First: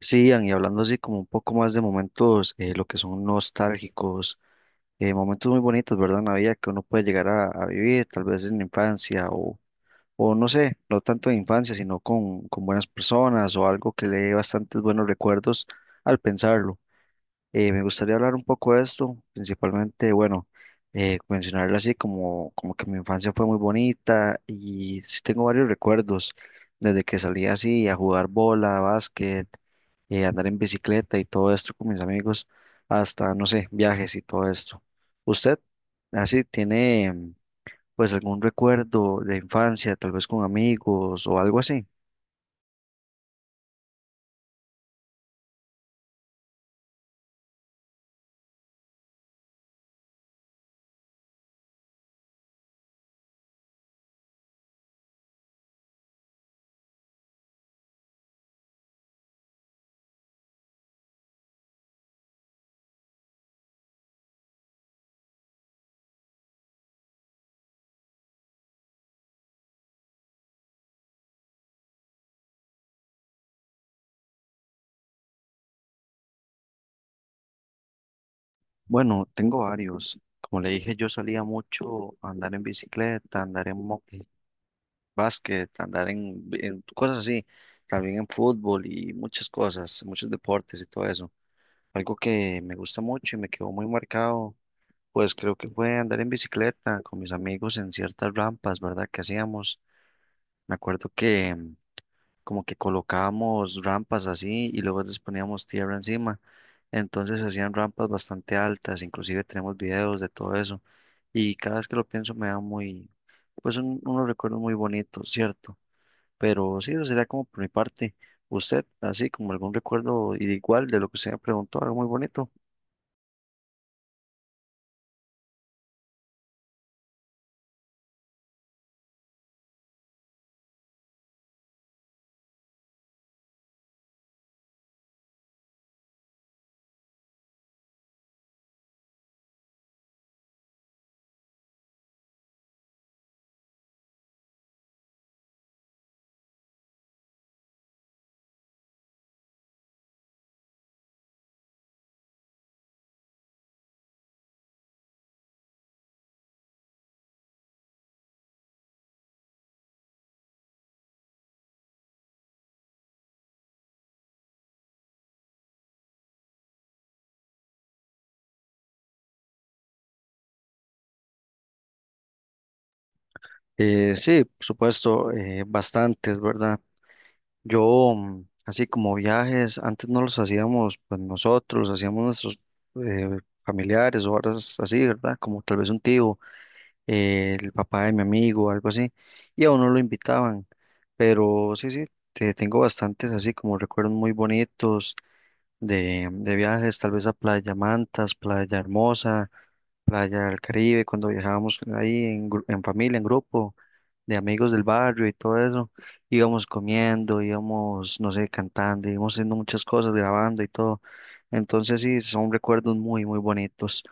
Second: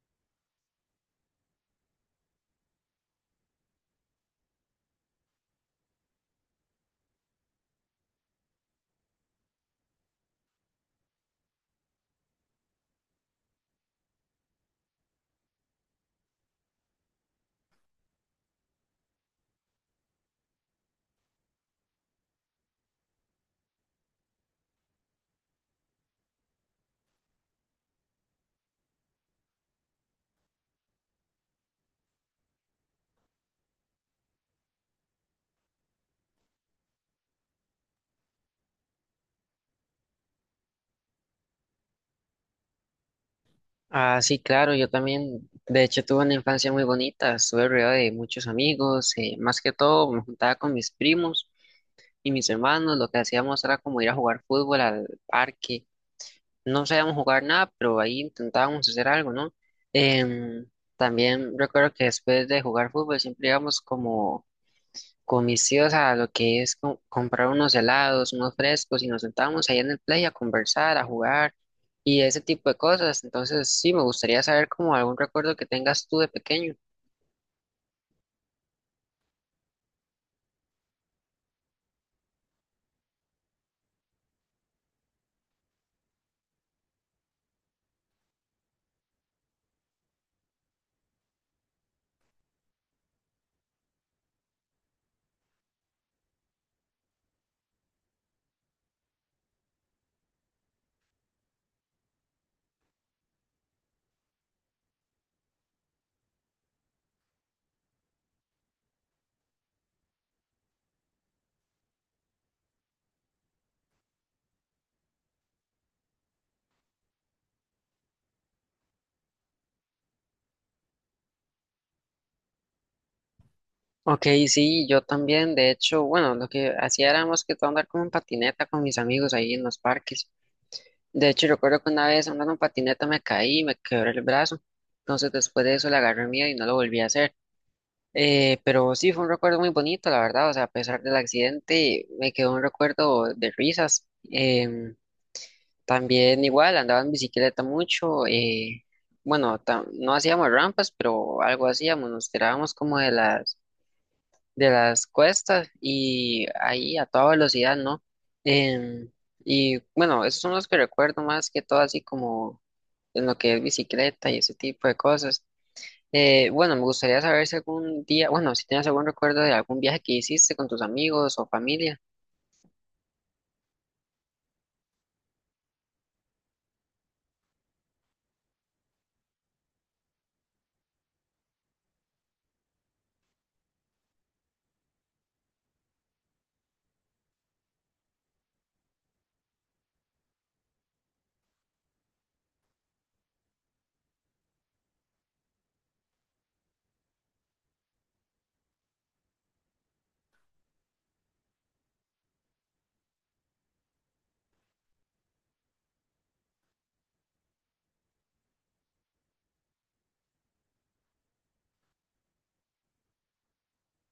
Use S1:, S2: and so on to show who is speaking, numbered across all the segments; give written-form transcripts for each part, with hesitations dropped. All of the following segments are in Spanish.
S1: Sí, Ian, y hablando así como un poco más de momentos, lo que son nostálgicos, momentos muy bonitos, ¿verdad? En la vida que uno puede llegar a vivir, tal vez en la infancia o no sé, no tanto en infancia, sino con buenas personas o algo que le dé bastantes buenos recuerdos al pensarlo. Me gustaría hablar un poco de esto, principalmente, bueno, mencionarlo así como, como que mi infancia fue muy bonita y sí tengo varios recuerdos, desde que salí así a jugar bola, básquet, andar en bicicleta y todo esto con mis amigos, hasta, no sé, viajes y todo esto. ¿Usted así tiene pues algún recuerdo de infancia, tal vez con amigos o algo así?
S2: Ah, sí, claro, yo también, de hecho, tuve una infancia muy bonita, estuve rodeado de muchos amigos, más que todo me juntaba con mis primos y mis hermanos, lo que hacíamos era como ir a jugar fútbol al parque, no sabíamos jugar nada, pero ahí intentábamos hacer algo, ¿no? Em, También recuerdo que después de jugar fútbol siempre íbamos como con mis tíos a lo que es comprar unos helados, unos frescos y nos sentábamos ahí en el play a conversar, a jugar y ese tipo de cosas. Entonces, sí, me gustaría saber como algún recuerdo que tengas tú de pequeño.
S1: Bueno, tengo varios. Como le dije, yo salía mucho a andar en bicicleta, a andar en moto, básquet, andar en cosas así, también en fútbol y muchas cosas, muchos deportes y todo eso. Algo que me gusta mucho y me quedó muy marcado, pues creo que fue andar en bicicleta con mis amigos en ciertas rampas, ¿verdad? Que hacíamos. Me acuerdo que como que colocábamos rampas así y luego les poníamos tierra encima. Entonces hacían rampas bastante altas, inclusive tenemos videos de todo eso. Y cada vez que lo pienso me da muy, pues unos recuerdos muy bonitos, ¿cierto? Pero sí, eso sería como por mi parte. Usted, así como algún recuerdo igual de lo que usted me preguntó, algo muy bonito.
S2: Ok, sí, yo también, de hecho, bueno, lo que hacía era más que todo andar como en patineta con mis amigos ahí en los parques. De hecho, recuerdo que una vez andando en patineta me caí y me quebré el brazo. Entonces, después de eso le agarré miedo y no lo volví a hacer. Pero sí, fue un recuerdo muy bonito, la verdad. O sea, a pesar del accidente, me quedó un recuerdo de risas. Em, También igual, andaba en bicicleta mucho. Bueno, no hacíamos rampas, pero algo hacíamos. Nos tirábamos como de las cuestas y ahí a toda velocidad, ¿no? Em, y bueno, esos son los que recuerdo más que todo, así como en lo que es bicicleta y ese tipo de cosas. Bueno, me gustaría saber si algún día, bueno, si tienes algún recuerdo de algún viaje que hiciste con tus amigos o familia.
S1: Sí, por supuesto, bastantes, ¿verdad? Yo, así como viajes, antes no los hacíamos pues nosotros, los hacíamos nuestros eh, familiares o horas así, ¿verdad? Como tal vez un tío, el papá de mi amigo, algo así, y a uno lo invitaban. Pero sí, sí, tengo bastantes así como recuerdos muy bonitos de viajes, tal vez a Playa Mantas, Playa Hermosa, playa del Caribe, cuando viajábamos ahí en, en familia, en grupo, de amigos del barrio y todo eso, íbamos comiendo, íbamos, no sé, cantando, íbamos haciendo muchas cosas, grabando y todo. Entonces sí, son recuerdos muy, muy bonitos.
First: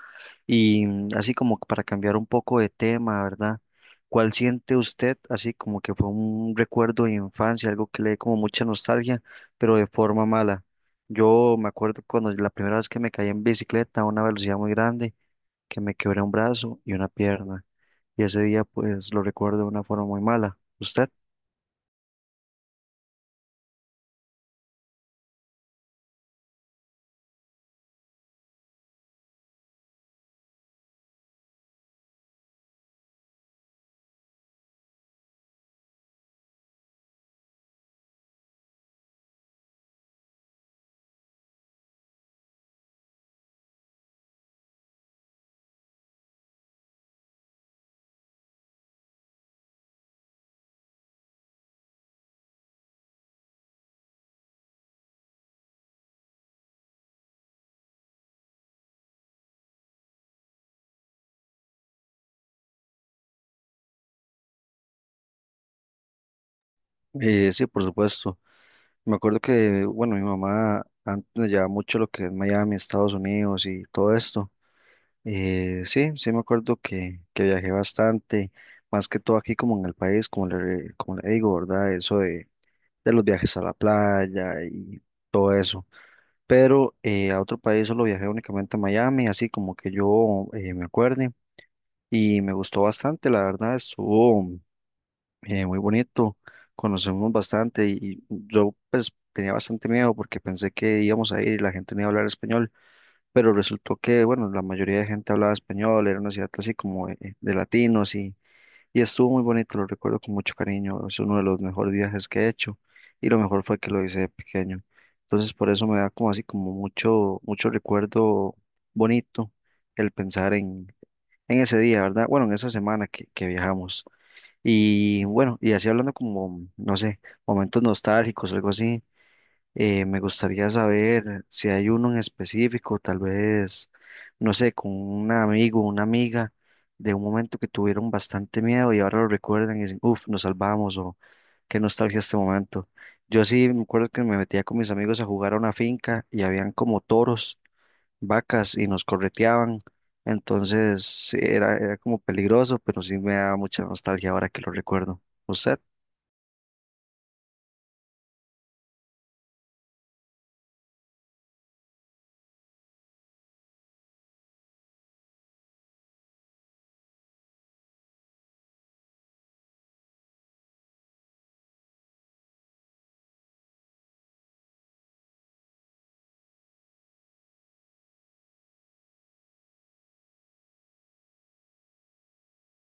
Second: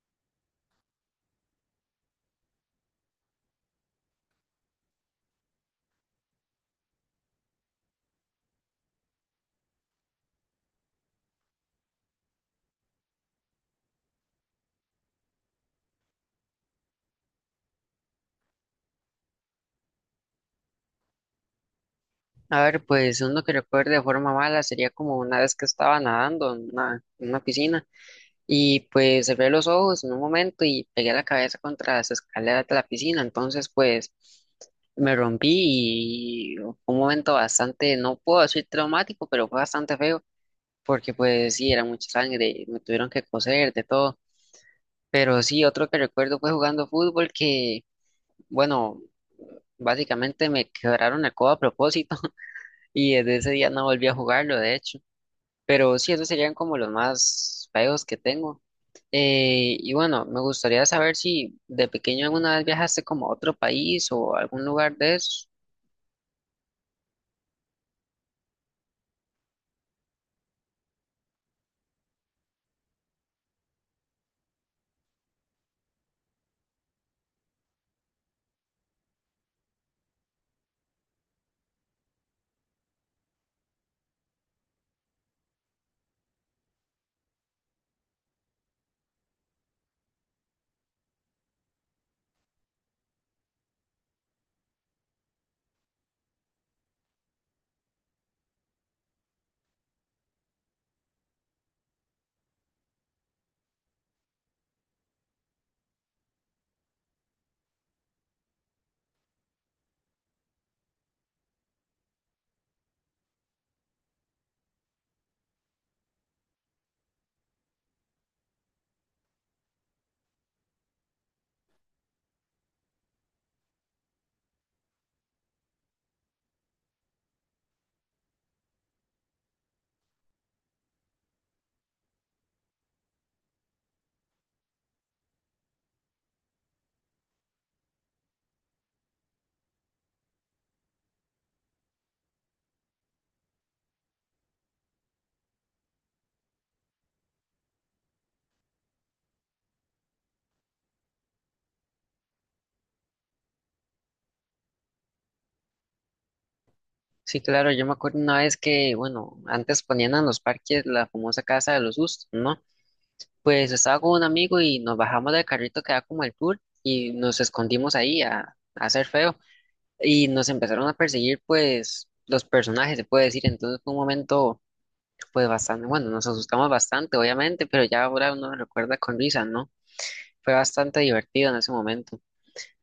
S1: Y así como para cambiar un poco de tema, ¿verdad? ¿Cuál siente usted así como que fue un recuerdo de infancia, algo que le dé como mucha nostalgia, pero de forma mala? Yo me acuerdo cuando la primera vez que me caí en bicicleta a una velocidad muy grande que me quebré un brazo y una pierna. Y ese día pues lo recuerdo de una forma muy mala. ¿Usted?
S2: A ver, pues uno que recuerde de forma mala sería como una vez que estaba nadando en una piscina y pues cerré los ojos en un momento y pegué la cabeza contra las escaleras de la piscina. Entonces, pues me rompí y fue un momento bastante, no puedo decir traumático, pero fue bastante feo porque pues sí, era mucha sangre, me tuvieron que coser de todo. Pero sí, otro que recuerdo fue jugando fútbol que, bueno, básicamente me quebraron el codo a propósito y desde ese día no volví a jugarlo, de hecho. Pero sí, esos serían como los más feos que tengo. Y bueno, me gustaría saber si de pequeño alguna vez viajaste como a otro país o a algún lugar de eso.
S1: Sí, por supuesto. Me acuerdo que, bueno, mi mamá antes me llevaba mucho lo que es Miami, Estados Unidos y todo esto. Sí, sí me acuerdo que viajé bastante, más que todo aquí como en el país, como le digo, ¿verdad? Eso de los viajes a la playa y todo eso. Pero a otro país solo viajé únicamente a Miami, así como que yo me acuerde. Y me gustó bastante, la verdad, estuvo muy bonito, conocemos bastante y yo pues tenía bastante miedo porque pensé que íbamos a ir y la gente no iba a hablar español, pero resultó que, bueno, la mayoría de gente hablaba español, era una ciudad así como de latinos y estuvo muy bonito, lo recuerdo con mucho cariño, es uno de los mejores viajes que he hecho y lo mejor fue que lo hice de pequeño, entonces por eso me da como así como mucho, mucho recuerdo bonito el pensar en ese día, ¿verdad? Bueno, en esa semana que viajamos. Y bueno, y así hablando como, no sé, momentos nostálgicos algo así, me gustaría saber si hay uno en específico, tal vez, no sé, con un amigo, una amiga, de un momento que tuvieron bastante miedo y ahora lo recuerdan y dicen, uff, nos salvamos o qué nostalgia este momento. Yo sí me acuerdo que me metía con mis amigos a jugar a una finca y habían como toros, vacas y nos correteaban. Entonces sí, era, era como peligroso, pero sí me da mucha nostalgia ahora que lo recuerdo. ¿Usted?
S2: Sí, claro, yo me acuerdo una vez que, bueno, antes ponían en los parques la famosa casa de los sustos, ¿no? Pues estaba con un amigo y nos bajamos del carrito que da como el tour y nos escondimos ahí a hacer feo y nos empezaron a perseguir pues los personajes, se puede decir, entonces fue un momento pues bastante, bueno, nos asustamos bastante obviamente, pero ya ahora uno lo recuerda con risa, ¿no? Fue bastante divertido en ese momento.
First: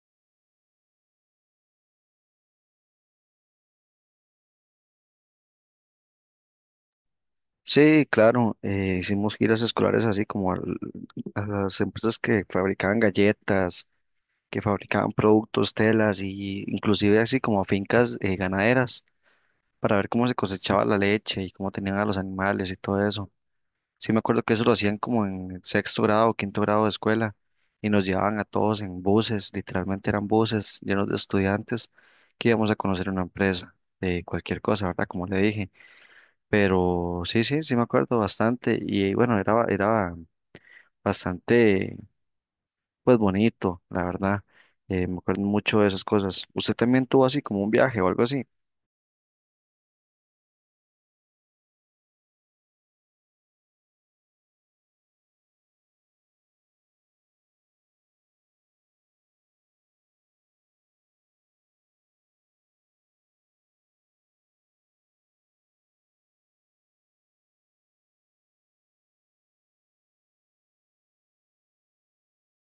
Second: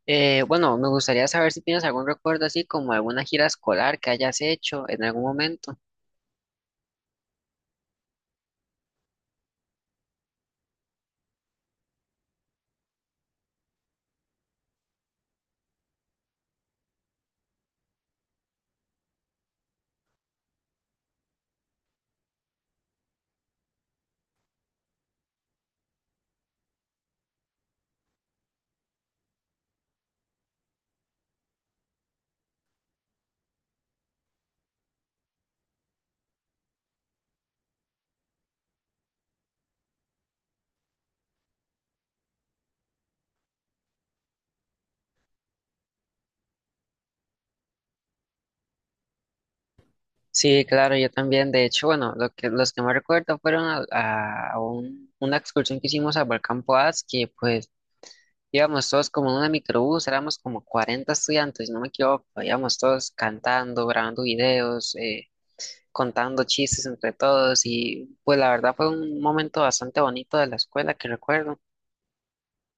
S2: Bueno, me gustaría saber si tienes algún recuerdo así como alguna gira escolar que hayas hecho en algún momento.
S1: Sí, claro, hicimos giras escolares así como a las empresas que fabricaban galletas, que fabricaban productos, telas y inclusive así como a fincas ganaderas para ver cómo se cosechaba la leche y cómo tenían a los animales y todo eso. Sí, me acuerdo que eso lo hacían como en sexto grado o quinto grado de escuela y nos llevaban a todos en buses, literalmente eran buses llenos de estudiantes que íbamos a conocer una empresa de cualquier cosa, ¿verdad? Como le dije. Pero sí, sí, sí me acuerdo bastante y bueno, era, era bastante, pues bonito, la verdad. Me acuerdo mucho de esas cosas. ¿Usted también tuvo así como un viaje o algo así?
S2: Sí, claro, yo también. De hecho, bueno, lo que, los que más recuerdo fueron a, a una excursión que hicimos al Volcán Poás, que pues íbamos todos como en una microbús, éramos como 40 estudiantes, si no me equivoco, íbamos todos cantando, grabando videos, contando chistes entre todos y pues la verdad fue un momento bastante bonito de la escuela que recuerdo.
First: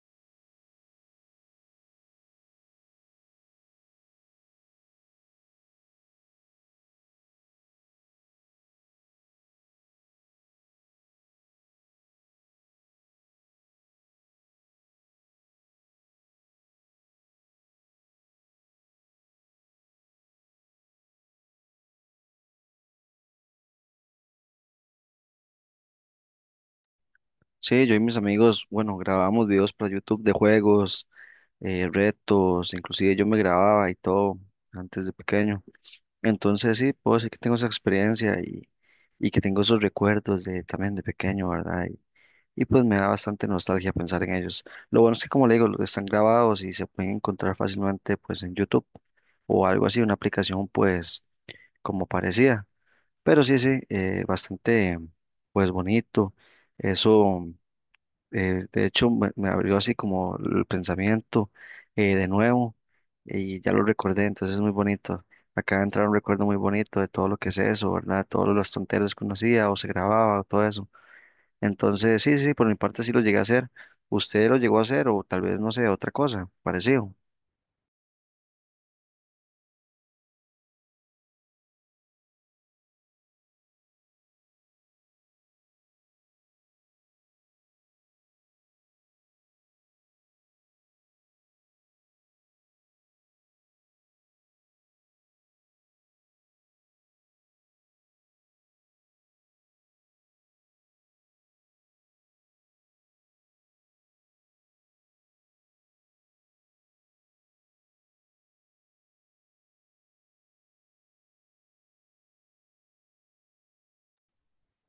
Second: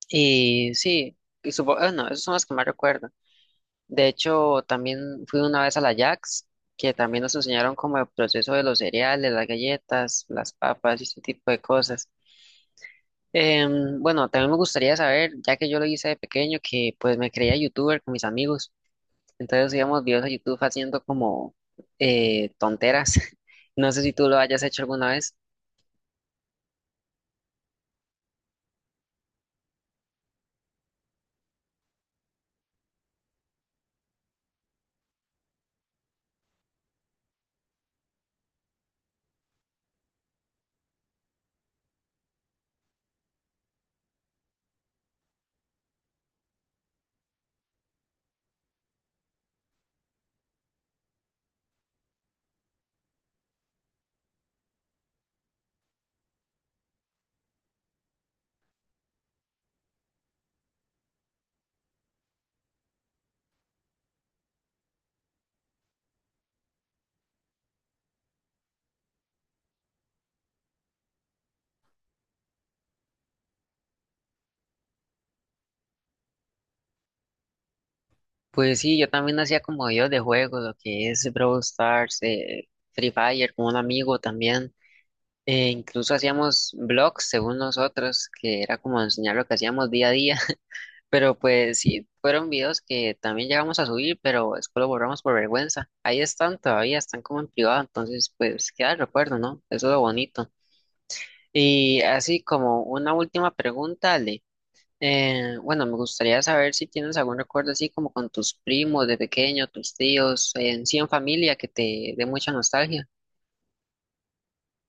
S2: Y sí, bueno, esos son los que más recuerdo. De hecho, también fui una vez a la Jax, que también nos enseñaron como el proceso de los cereales, las galletas, las papas y ese tipo de cosas. Bueno, también me gustaría saber, ya que yo lo hice de pequeño, que pues me creía youtuber con mis amigos. Entonces íbamos videos a YouTube haciendo como tonteras. No sé si tú lo hayas hecho alguna vez.
S1: Sí, yo y mis amigos, bueno, grabamos videos para YouTube de juegos, retos, inclusive yo me grababa y todo antes de pequeño. Entonces sí, puedo decir que tengo esa experiencia y que tengo esos recuerdos de, también de pequeño, ¿verdad? Y, pues me da bastante nostalgia pensar en ellos. Lo bueno es que como le digo, están grabados y se pueden encontrar fácilmente pues en YouTube o algo así, una aplicación pues como parecida. Pero sí, sí, bastante pues bonito. Eso de hecho, me abrió así como el pensamiento de nuevo y ya lo recordé, entonces es muy bonito. Acaba de entrar un recuerdo muy bonito de todo lo que es eso, ¿verdad? Todas las tonteras que uno hacía o se grababa o todo eso. Entonces, sí, sí, por mi parte sí lo llegué a hacer. ¿Usted lo llegó a hacer o tal vez, no sé, otra cosa parecido?
S2: Pues sí, yo también hacía como videos de juegos, lo que es Brawl Stars, Free Fire, con un amigo también. Incluso hacíamos blogs según nosotros, que era como enseñar lo que hacíamos día a día. Pero pues sí, fueron videos que también llegamos a subir, pero después lo borramos por vergüenza. Ahí están todavía, están como en privado, entonces pues queda el recuerdo, ¿no? Eso es lo bonito. Y así como una última pregunta, Ale. Bueno, me gustaría saber si tienes algún recuerdo así como con tus primos de pequeño, tus tíos, en sí en familia que te dé mucha nostalgia.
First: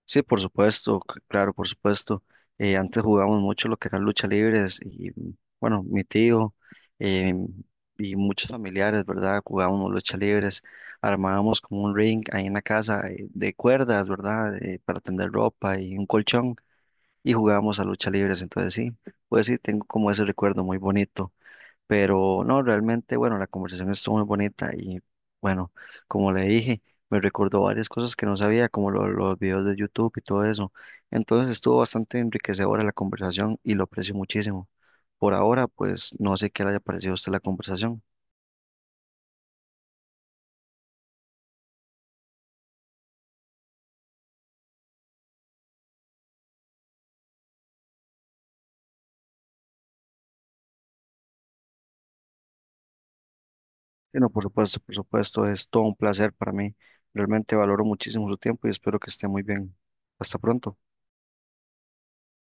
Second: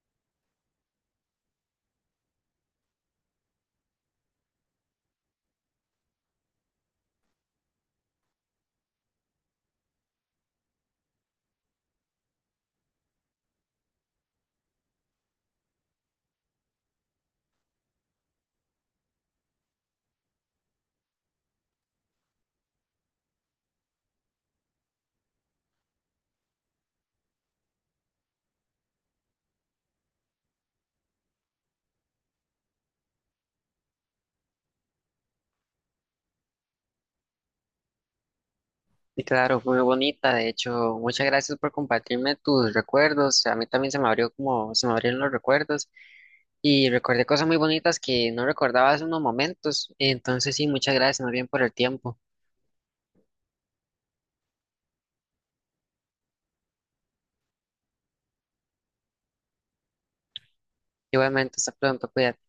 S1: Sí, por supuesto, claro, por supuesto. Antes jugábamos mucho lo que eran lucha libres y bueno, mi tío eh, y muchos familiares, ¿verdad? Jugábamos lucha libres, armábamos como un ring ahí en la casa de cuerdas, ¿verdad? Para tender ropa y un colchón y jugábamos a lucha libres. Entonces sí, pues sí, tengo como ese recuerdo muy bonito. Pero no, realmente, bueno, la conversación estuvo muy bonita y bueno, como le dije, me recordó varias cosas que no sabía, como los videos de YouTube y todo eso. Entonces estuvo bastante enriquecedora la conversación y lo aprecio muchísimo. Por ahora, pues no sé qué le haya parecido a usted la conversación.
S2: Y claro, fue muy bonita. De hecho, muchas gracias por compartirme tus recuerdos. A mí también se me abrió como se me abrieron los recuerdos y recordé cosas muy bonitas que no recordaba hace unos momentos. Entonces, sí, muchas gracias más bien por el tiempo.
S1: Bueno, por supuesto, es todo un placer para mí. Realmente valoro muchísimo su tiempo y espero que esté muy bien. Hasta pronto.
S2: Igualmente, hasta pronto, cuídate.